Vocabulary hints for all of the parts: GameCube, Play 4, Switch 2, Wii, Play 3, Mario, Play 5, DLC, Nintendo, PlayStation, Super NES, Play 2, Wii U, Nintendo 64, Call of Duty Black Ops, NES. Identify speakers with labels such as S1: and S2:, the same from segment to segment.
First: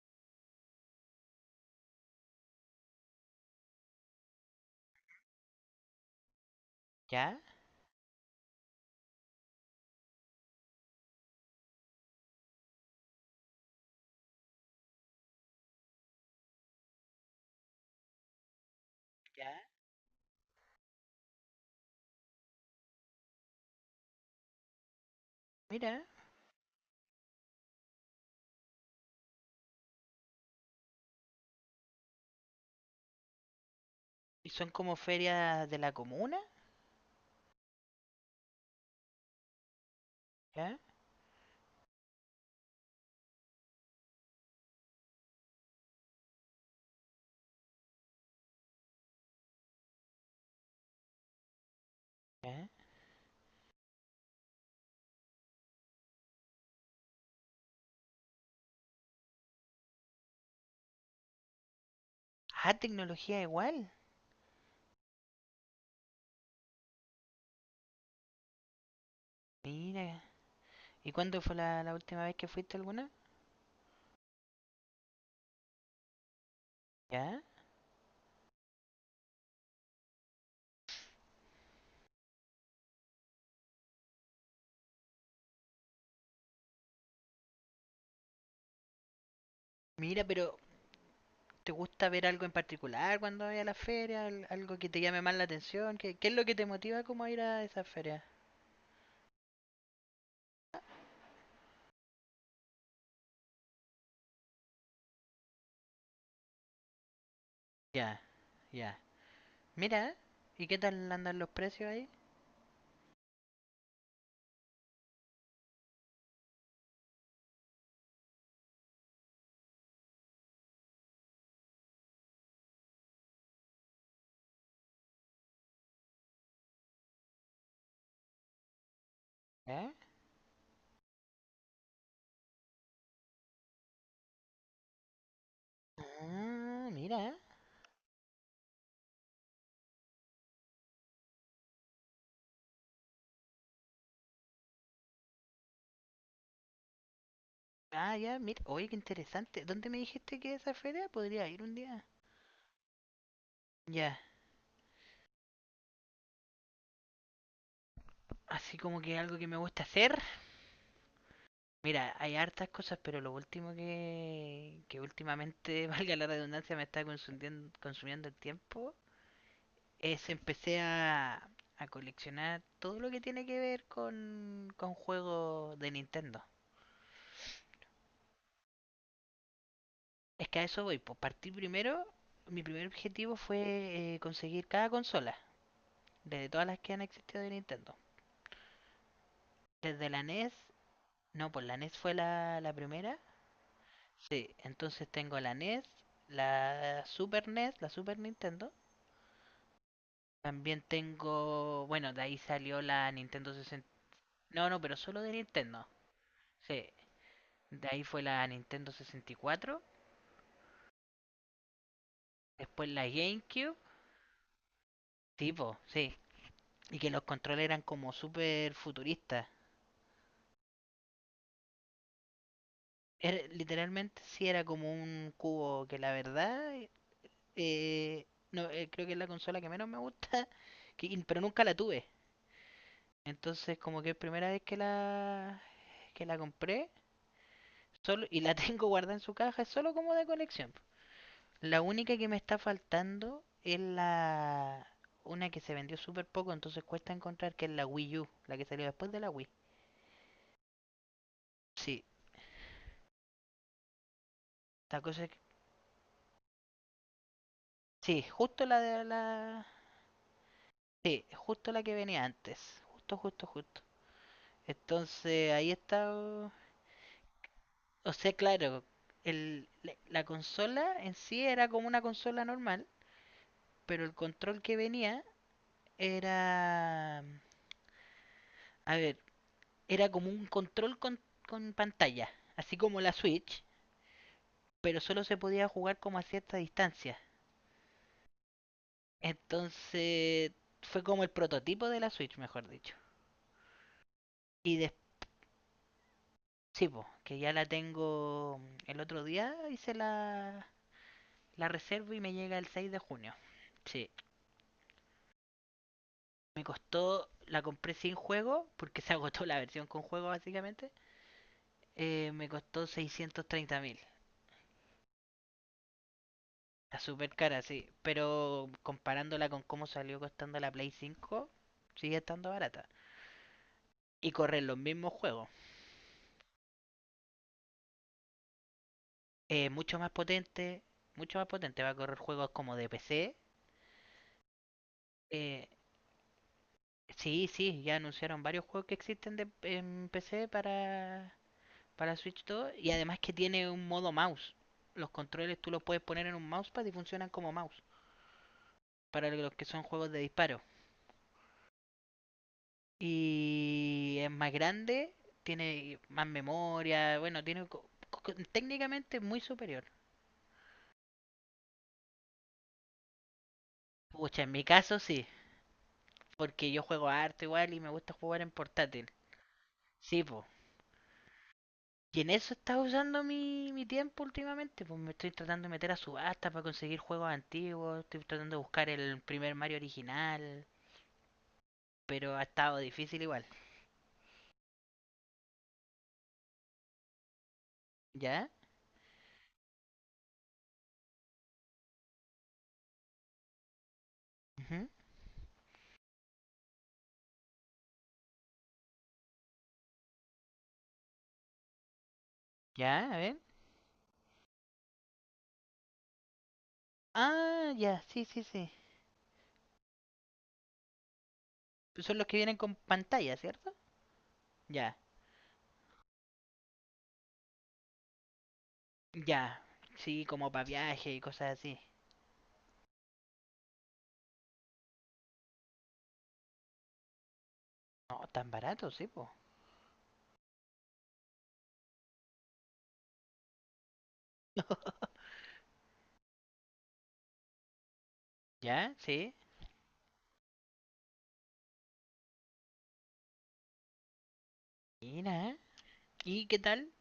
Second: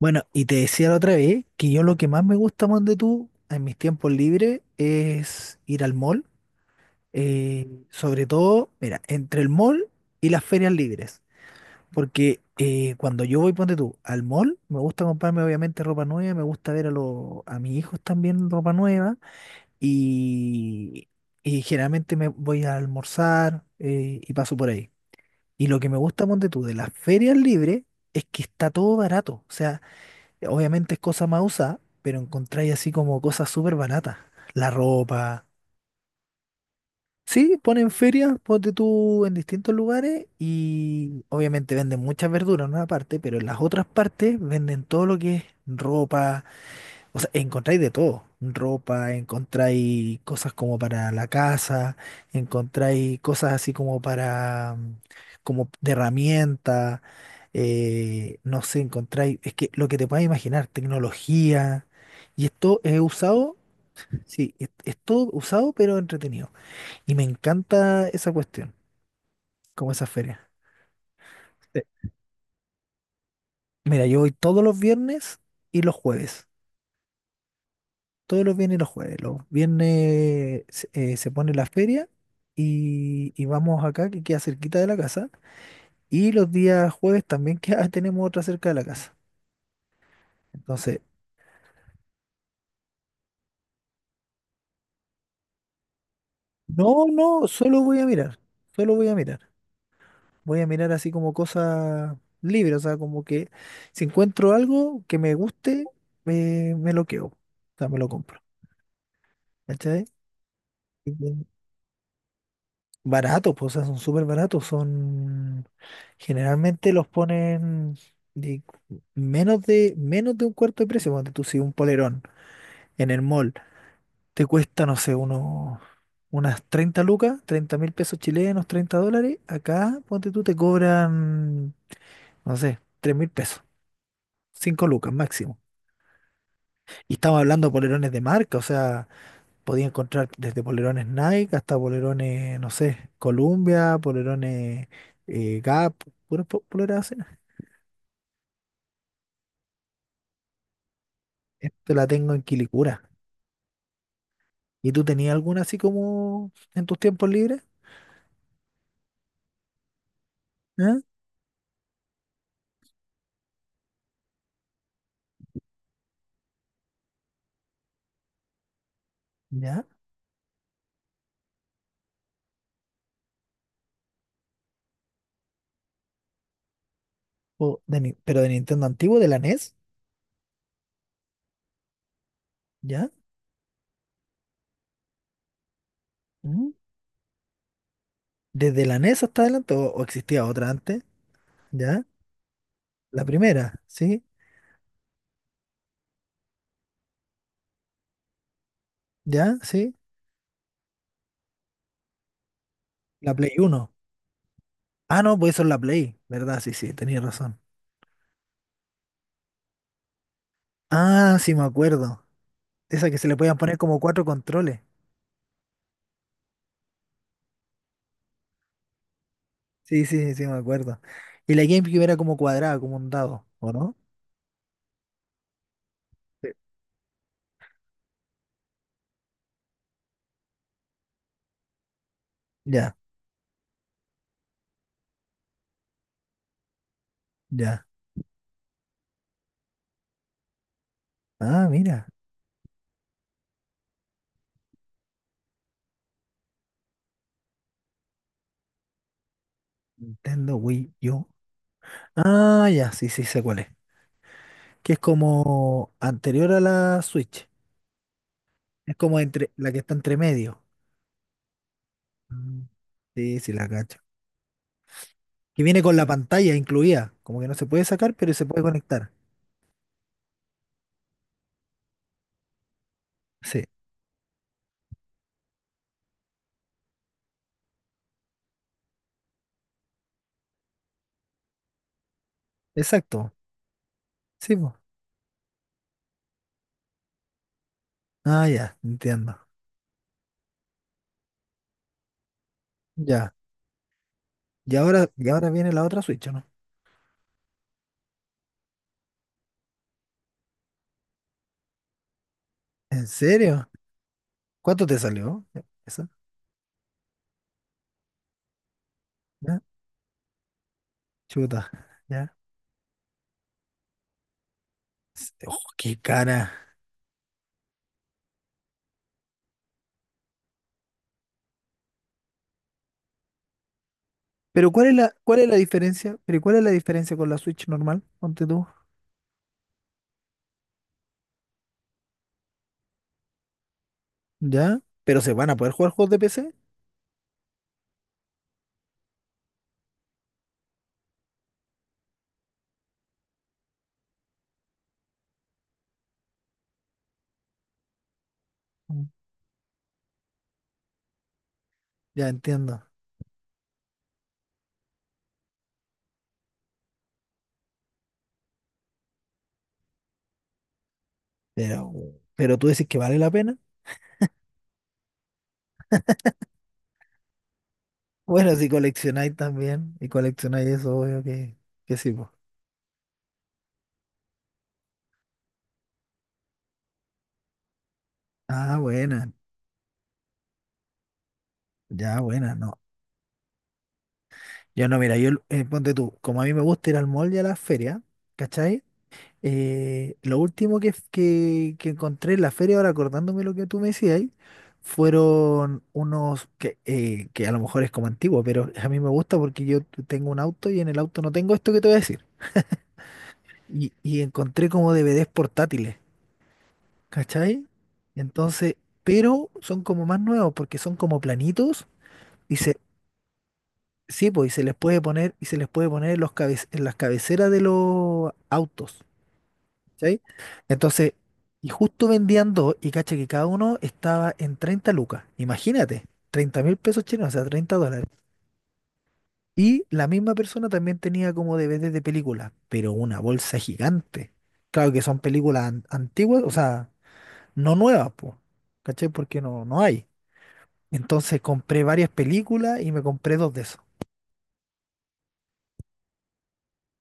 S1: Bueno, y te decía la otra vez que yo lo que más me gusta, de tú, en mis tiempos libres es ir al mall.
S2: ¿Ya?
S1: Sobre todo, mira, entre el mall y las ferias libres. Porque cuando yo voy, ponte tú, al mall, me gusta comprarme obviamente ropa nueva, me gusta ver a mis hijos también ropa nueva.
S2: Ya.
S1: Y, y generalmente me voy a almorzar y paso por ahí. Y lo que me
S2: Mira.
S1: gusta, ponte tú, de las ferias libres es que está todo barato. O sea, obviamente es cosa más usada, pero encontráis así como cosas súper baratas.
S2: ¿Y son
S1: La
S2: como
S1: ropa.
S2: ferias de la comuna?
S1: Sí, ponen ferias, ponte tú en distintos lugares
S2: ¿Ya?
S1: y obviamente venden muchas verduras en una parte, pero en las otras partes venden todo lo que es ropa. O sea, encontráis de todo. Ropa, encontráis cosas como para la casa,
S2: ¿Ya?
S1: encontráis cosas así como para, como de herramienta, no sé, encontráis, es que lo que te puedas imaginar, tecnología. Y
S2: Ah,
S1: esto es
S2: tecnología
S1: usado,
S2: igual.
S1: sí, es todo usado pero entretenido. Y me encanta esa cuestión, como esa
S2: Mira.
S1: feria.
S2: ¿Y cuándo fue la,
S1: Sí.
S2: la última vez que fuiste alguna?
S1: Mira, yo voy todos los viernes y los jueves.
S2: ¿Ya?
S1: Todos los viernes y los jueves. Los viernes se pone la feria y vamos acá, que queda cerquita de la casa. Y los días jueves también queda, tenemos otra cerca de la casa.
S2: Mira, pero
S1: Entonces,
S2: ¿te gusta ver algo en particular cuando vas a la feria? ¿Algo que te llame más la atención? ¿Qué es lo que te motiva
S1: no,
S2: como a ir
S1: no,
S2: a
S1: solo
S2: esas
S1: voy a
S2: ferias?
S1: mirar. Solo voy a mirar. Voy a mirar así como cosas libres, o sea, como que si encuentro algo que me guste, me lo quedo. O sea, me lo
S2: Ya,
S1: compro.
S2: ya.
S1: ¿Cachai?
S2: Mira, ¿y qué tal andan los precios ahí?
S1: Baratos, pues, o sea, son súper baratos. Son. Generalmente los ponen de menos de un cuarto de precio. Cuando tú si un polerón en el mall te cuesta, no sé, unos. Unas 30 lucas, 30.000 pesos chilenos, 30 dólares.
S2: ¿Ya?
S1: Acá, ponte tú, te cobran, no sé, 3.000 pesos, 5 lucas máximo.
S2: Ah,
S1: Y
S2: mira.
S1: estamos hablando de polerones de marca, o sea, podía encontrar desde polerones Nike hasta polerones, no sé, Columbia, polerones Gap, poleras así.
S2: Ah, ya, mira. Oye, qué interesante. ¿Dónde me dijiste que esa feria podría ir un
S1: Esto
S2: día?
S1: la tengo en Quilicura.
S2: Ya.
S1: ¿Y tú tenías alguna así como en tus tiempos libres?
S2: Así como que algo que me gusta hacer.
S1: ¿Ah?
S2: Mira, hay hartas cosas, pero lo último que últimamente, valga la redundancia, me está consumiendo, consumiendo el tiempo,
S1: ¿Ya?
S2: es empecé a coleccionar todo lo que tiene que ver con juegos de Nintendo.
S1: ¿O de Ni- ¿Pero de Nintendo antiguo, de la NES?
S2: Es que a eso voy, pues partí primero, mi primer
S1: ¿Ya?
S2: objetivo fue conseguir cada consola, desde todas
S1: ¿Mm?
S2: las que han existido de Nintendo.
S1: ¿Desde la NES hasta adelante o
S2: Desde la
S1: existía
S2: NES,
S1: otra antes?
S2: no, pues la NES
S1: ¿Ya?
S2: fue la primera.
S1: La primera, ¿sí?
S2: Sí, entonces tengo la NES, la Super Nintendo.
S1: ¿Ya? ¿Sí?
S2: También tengo, bueno, de ahí salió la
S1: La Play
S2: Nintendo 60.
S1: Uno.
S2: No, no, pero solo
S1: Ah,
S2: de
S1: no, pues eso es la
S2: Nintendo.
S1: Play, ¿verdad? Sí,
S2: Sí,
S1: sí, tenías razón.
S2: de ahí fue la Nintendo 64,
S1: Ah, sí, me acuerdo.
S2: después la
S1: Esa que se le podían
S2: GameCube.
S1: poner como cuatro controles.
S2: Tipo, sí. Y que los controles eran como súper futuristas.
S1: Sí, sí, sí, me acuerdo. Y la GameCube era como cuadrada, como un dado, ¿o no?
S2: Literalmente sí era como un cubo que la
S1: Sí.
S2: verdad, no, creo que es la consola que menos me gusta, pero nunca la tuve.
S1: Ya,
S2: Entonces, como que es primera vez que la compré,
S1: ya.
S2: solo y la tengo guardada en su caja, es solo como de colección.
S1: Ah,
S2: La
S1: mira.
S2: única que me está faltando es la una que se vendió súper poco, entonces cuesta encontrar que es la Wii U, la que salió después de la Wii.
S1: Nintendo Wii U.
S2: Sí,
S1: Ah, ya, sí, sí, sé cuál es. Que es
S2: esta cosa.
S1: como anterior a la Switch.
S2: Sí, justo la
S1: Es
S2: de
S1: como entre
S2: la,
S1: la que está entre medio.
S2: sí, justo la que venía antes,
S1: Mm,
S2: justo,
S1: sí,
S2: justo,
S1: sí, la
S2: justo.
S1: cacho.
S2: Entonces,
S1: Que
S2: ahí
S1: viene con la
S2: está,
S1: pantalla incluida. Como que no se puede
S2: o
S1: sacar,
S2: sea,
S1: pero se puede
S2: claro,
S1: conectar.
S2: el, la consola en sí era como una consola normal,
S1: Sí,
S2: pero el control que venía era, a ver, era como un control con pantalla, así como la
S1: exacto.
S2: Switch,
S1: Sí, pues.
S2: pero solo se podía jugar como a cierta distancia.
S1: Ah, ya, entiendo.
S2: Entonces fue como el prototipo de la Switch, mejor dicho.
S1: Ya.
S2: Y después,
S1: Y ahora viene la otra Switch, ¿o no?
S2: sí, po, que ya la tengo. El otro día hice la reserva y me llega el 6 de
S1: ¿En
S2: junio.
S1: serio?
S2: Sí,
S1: ¿Cuánto te salió? ¿Esa?
S2: me costó, la compré sin juego, porque se agotó la
S1: ¿Ya?
S2: versión con juego básicamente.
S1: Chuta, ya.
S2: Me costó 630 mil.
S1: S- Oh, qué cara.
S2: Está súper cara, sí. Pero comparándola con cómo salió costando la Play cinco, sigue estando barata. Y correr
S1: Pero
S2: los mismos
S1: cuál
S2: juegos.
S1: es la diferencia? Pero ¿cuál es la diferencia con la Switch normal? Ponte tú.
S2: Mucho más potente, mucho más potente. Va a correr juegos como de PC.
S1: ¿Ya? ¿Pero se van a
S2: Eh,
S1: poder jugar juegos de PC?
S2: sí, sí, ya anunciaron varios juegos que existen en PC para, Switch 2. Y además que tiene un modo mouse. Los controles tú los puedes poner en un mousepad y funcionan como mouse.
S1: Mm,
S2: Para los que son juegos de disparo.
S1: ya entiendo.
S2: Y es más grande, tiene más memoria, bueno, tiene técnicamente muy superior.
S1: Pero, pero tú dices que vale la pena.
S2: Pucha, en mi caso sí, porque yo juego harto igual y me gusta jugar en
S1: Bueno, si
S2: portátil.
S1: coleccionáis también y
S2: Sí, pues.
S1: coleccionáis eso, obvio que sí,
S2: Y
S1: pues.
S2: en eso estaba usando mi tiempo últimamente, pues me estoy tratando de meter a subasta para conseguir juegos antiguos, estoy tratando de
S1: Ah,
S2: buscar el
S1: buena.
S2: primer Mario original,
S1: Ya,
S2: pero ha
S1: buena, no.
S2: estado difícil igual.
S1: Yo no, mira, yo, ponte tú, como a mí me gusta ir al mall y a las ferias,
S2: ¿Ya?
S1: ¿cachai? Lo último que encontré en la feria, ahora acordándome lo que tú me decías, ahí,
S2: Ujú.
S1: fueron unos que a lo mejor es como antiguo, pero a mí me gusta porque yo tengo un auto y en el auto no tengo esto que te voy a decir.
S2: ¿Ya? A ver.
S1: Y encontré como DVDs portátiles, ¿cachai?
S2: Ah, ya, sí, sí, sí.
S1: Entonces, pero son como más nuevos porque son como planitos
S2: Son los que vienen
S1: y
S2: con
S1: se,
S2: pantalla, ¿cierto?
S1: sí, pues,
S2: Ya.
S1: y se les puede poner en en las cabeceras de los autos.
S2: Ya,
S1: ¿Cachai?
S2: sí, como para viaje
S1: Entonces,
S2: y cosas
S1: y
S2: así.
S1: justo vendían dos y caché que cada uno estaba en 30 lucas. Imagínate, 30.000 pesos chilenos, o sea, 30 dólares.
S2: No, tan barato, sí, po.
S1: Y la misma persona también tenía como DVDs de películas, pero una bolsa gigante. Claro que son películas antiguas, o sea, no nuevas, pues,
S2: Ya,
S1: ¿cachai?
S2: sí.
S1: Porque no, no hay. Entonces compré varias películas y me compré dos de esos.
S2: Mira. ¿Y qué tal?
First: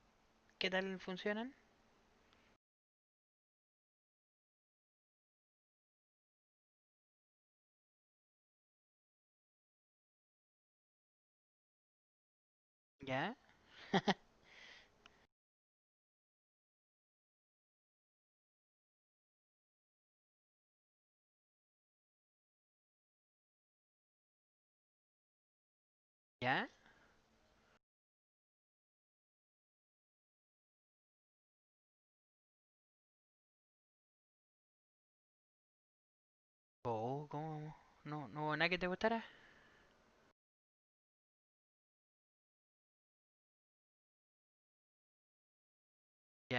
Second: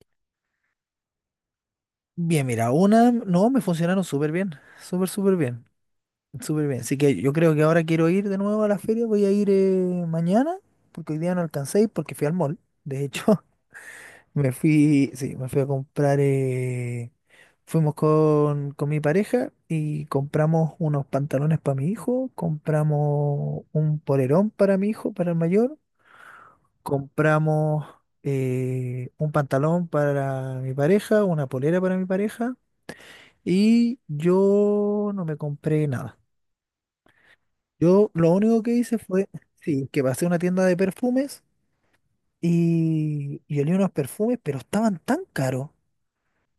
S2: ¿Qué tal funcionan?
S1: Bien, mira, una, no, me funcionaron súper bien. Súper bien. Así que yo creo que ahora quiero ir de nuevo a la feria. Voy a ir mañana, porque hoy día no alcancé a ir porque fui al mall. De
S2: Ya,
S1: hecho, me fui, sí, me fui a comprar. Fuimos con mi pareja y compramos unos pantalones para mi hijo. Compramos un polerón para mi hijo, para el mayor.
S2: ya.
S1: Compramos un pantalón para mi pareja, una polera para mi pareja. Y yo no me compré nada.
S2: Oh, ¿cómo?
S1: Yo
S2: No,
S1: lo
S2: no hubo
S1: único
S2: nada
S1: que
S2: que te
S1: hice
S2: gustara.
S1: fue, sí, que pasé a una tienda de perfumes y olí unos perfumes, pero estaban tan caros,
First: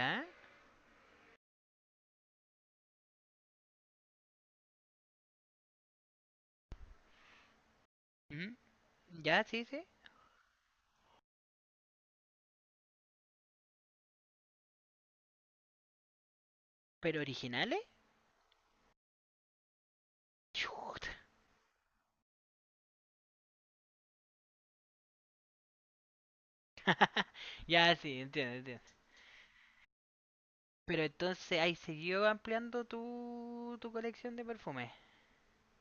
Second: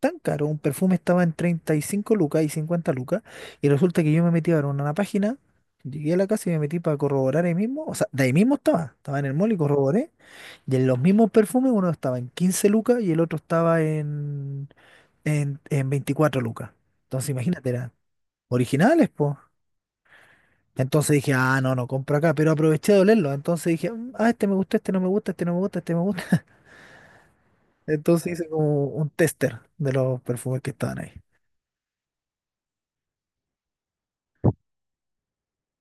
S1: tan caros. Un perfume estaba en 35 lucas y 50 lucas. Y resulta que yo me metí a ver una página, llegué a la casa y me metí para corroborar ahí mismo. O sea, de ahí
S2: ¿Mm?
S1: mismo estaba, estaba en el
S2: Ya,
S1: mall y
S2: sí, sí.
S1: corroboré. Y en los mismos perfumes, uno estaba en 15 lucas y el otro estaba en, en 24 lucas.
S2: ¿Pero
S1: Entonces, imagínate,
S2: originales?
S1: eran originales, pues.
S2: Chuta.
S1: Entonces dije, ah, no, no compro acá, pero aproveché de olerlo. Entonces dije, "Mm, ah, este me gusta, este no me gusta, este no me gusta, este me gusta."
S2: Ya, sí,
S1: Entonces hice
S2: entiendo, entiendo.
S1: como un tester de los perfumes que estaban
S2: Pero
S1: ahí.
S2: entonces, ahí siguió ampliando tu colección de perfumes.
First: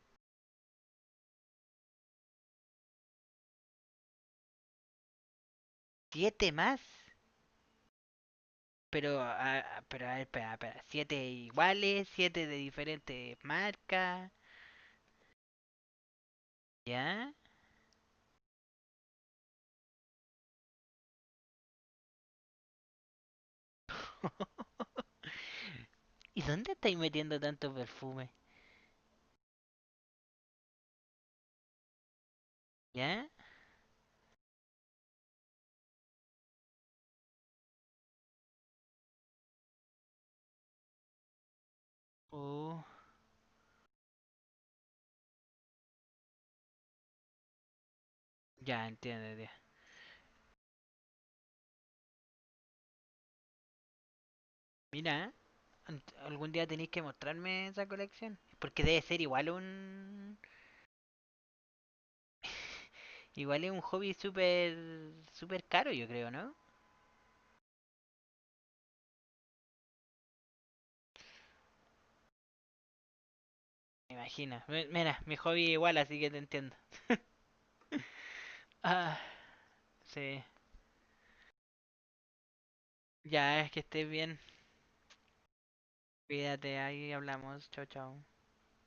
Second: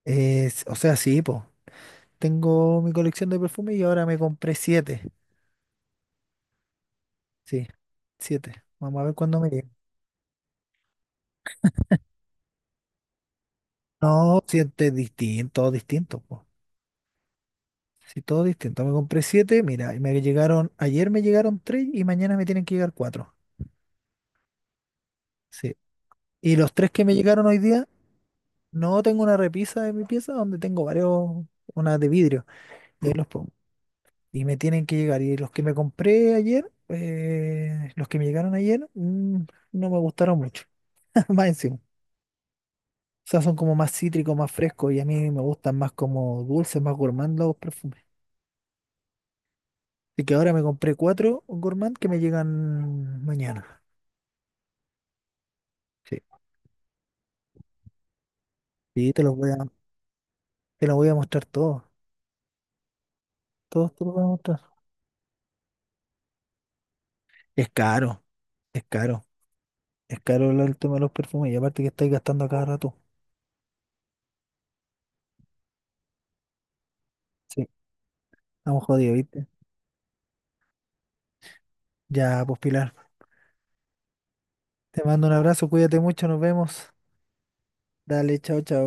S1: Es- o sea, sí, po. Tengo mi colección de perfumes y ahora me compré siete.
S2: ¿Siete más?
S1: Sí, siete. Vamos a ver
S2: Pero,
S1: cuándo me llegan.
S2: pero, a ver, espera, espera. Siete iguales, siete de diferentes marcas,
S1: No, siete distintos, distintos, po.
S2: ¿ya?
S1: Sí, todo distinto. Me compré siete, mira, y me llegaron, ayer me llegaron tres y mañana me tienen que llegar cuatro. Sí.
S2: ¿Y
S1: Y
S2: dónde
S1: los tres
S2: estáis
S1: que me
S2: metiendo
S1: llegaron hoy
S2: tanto
S1: día,
S2: perfume?
S1: no, tengo una repisa de mi pieza donde tengo varios, una de vidrio, y ahí los
S2: ¿Ya?
S1: pongo. Y me tienen que llegar. Y los que me compré ayer, los que me llegaron ayer, no me gustaron mucho. Más encima.
S2: Oh,
S1: O sea, son como más cítricos, más frescos, y a mí me gustan más como dulces, más gourmand los perfumes.
S2: ya entiendo, tío.
S1: Así que ahora me compré cuatro gourmand que me llegan mañana.
S2: Mira,
S1: Sí.
S2: algún día tenéis que mostrarme esa colección. Porque debe
S1: Y
S2: ser
S1: te los
S2: igual
S1: voy a,
S2: un.
S1: te los voy a mostrar todos.
S2: Igual es un
S1: Todos te
S2: hobby
S1: los voy a mostrar.
S2: súper. Súper caro, yo creo, ¿no?
S1: Es caro, es caro. Es caro el tema de los perfumes, y aparte que estáis gastando a cada rato.
S2: Me imagino. Mira, mi hobby es igual, así que te entiendo.
S1: Sí. Estamos jodidos,
S2: Ah,
S1: ¿viste?
S2: sí.
S1: Ya, pues Pilar.
S2: Ya, es que estés bien.
S1: Te mando un abrazo, cuídate mucho, nos
S2: Cuídate,
S1: vemos.
S2: ahí hablamos. Chao, chao.
S1: Dale, chao, chao.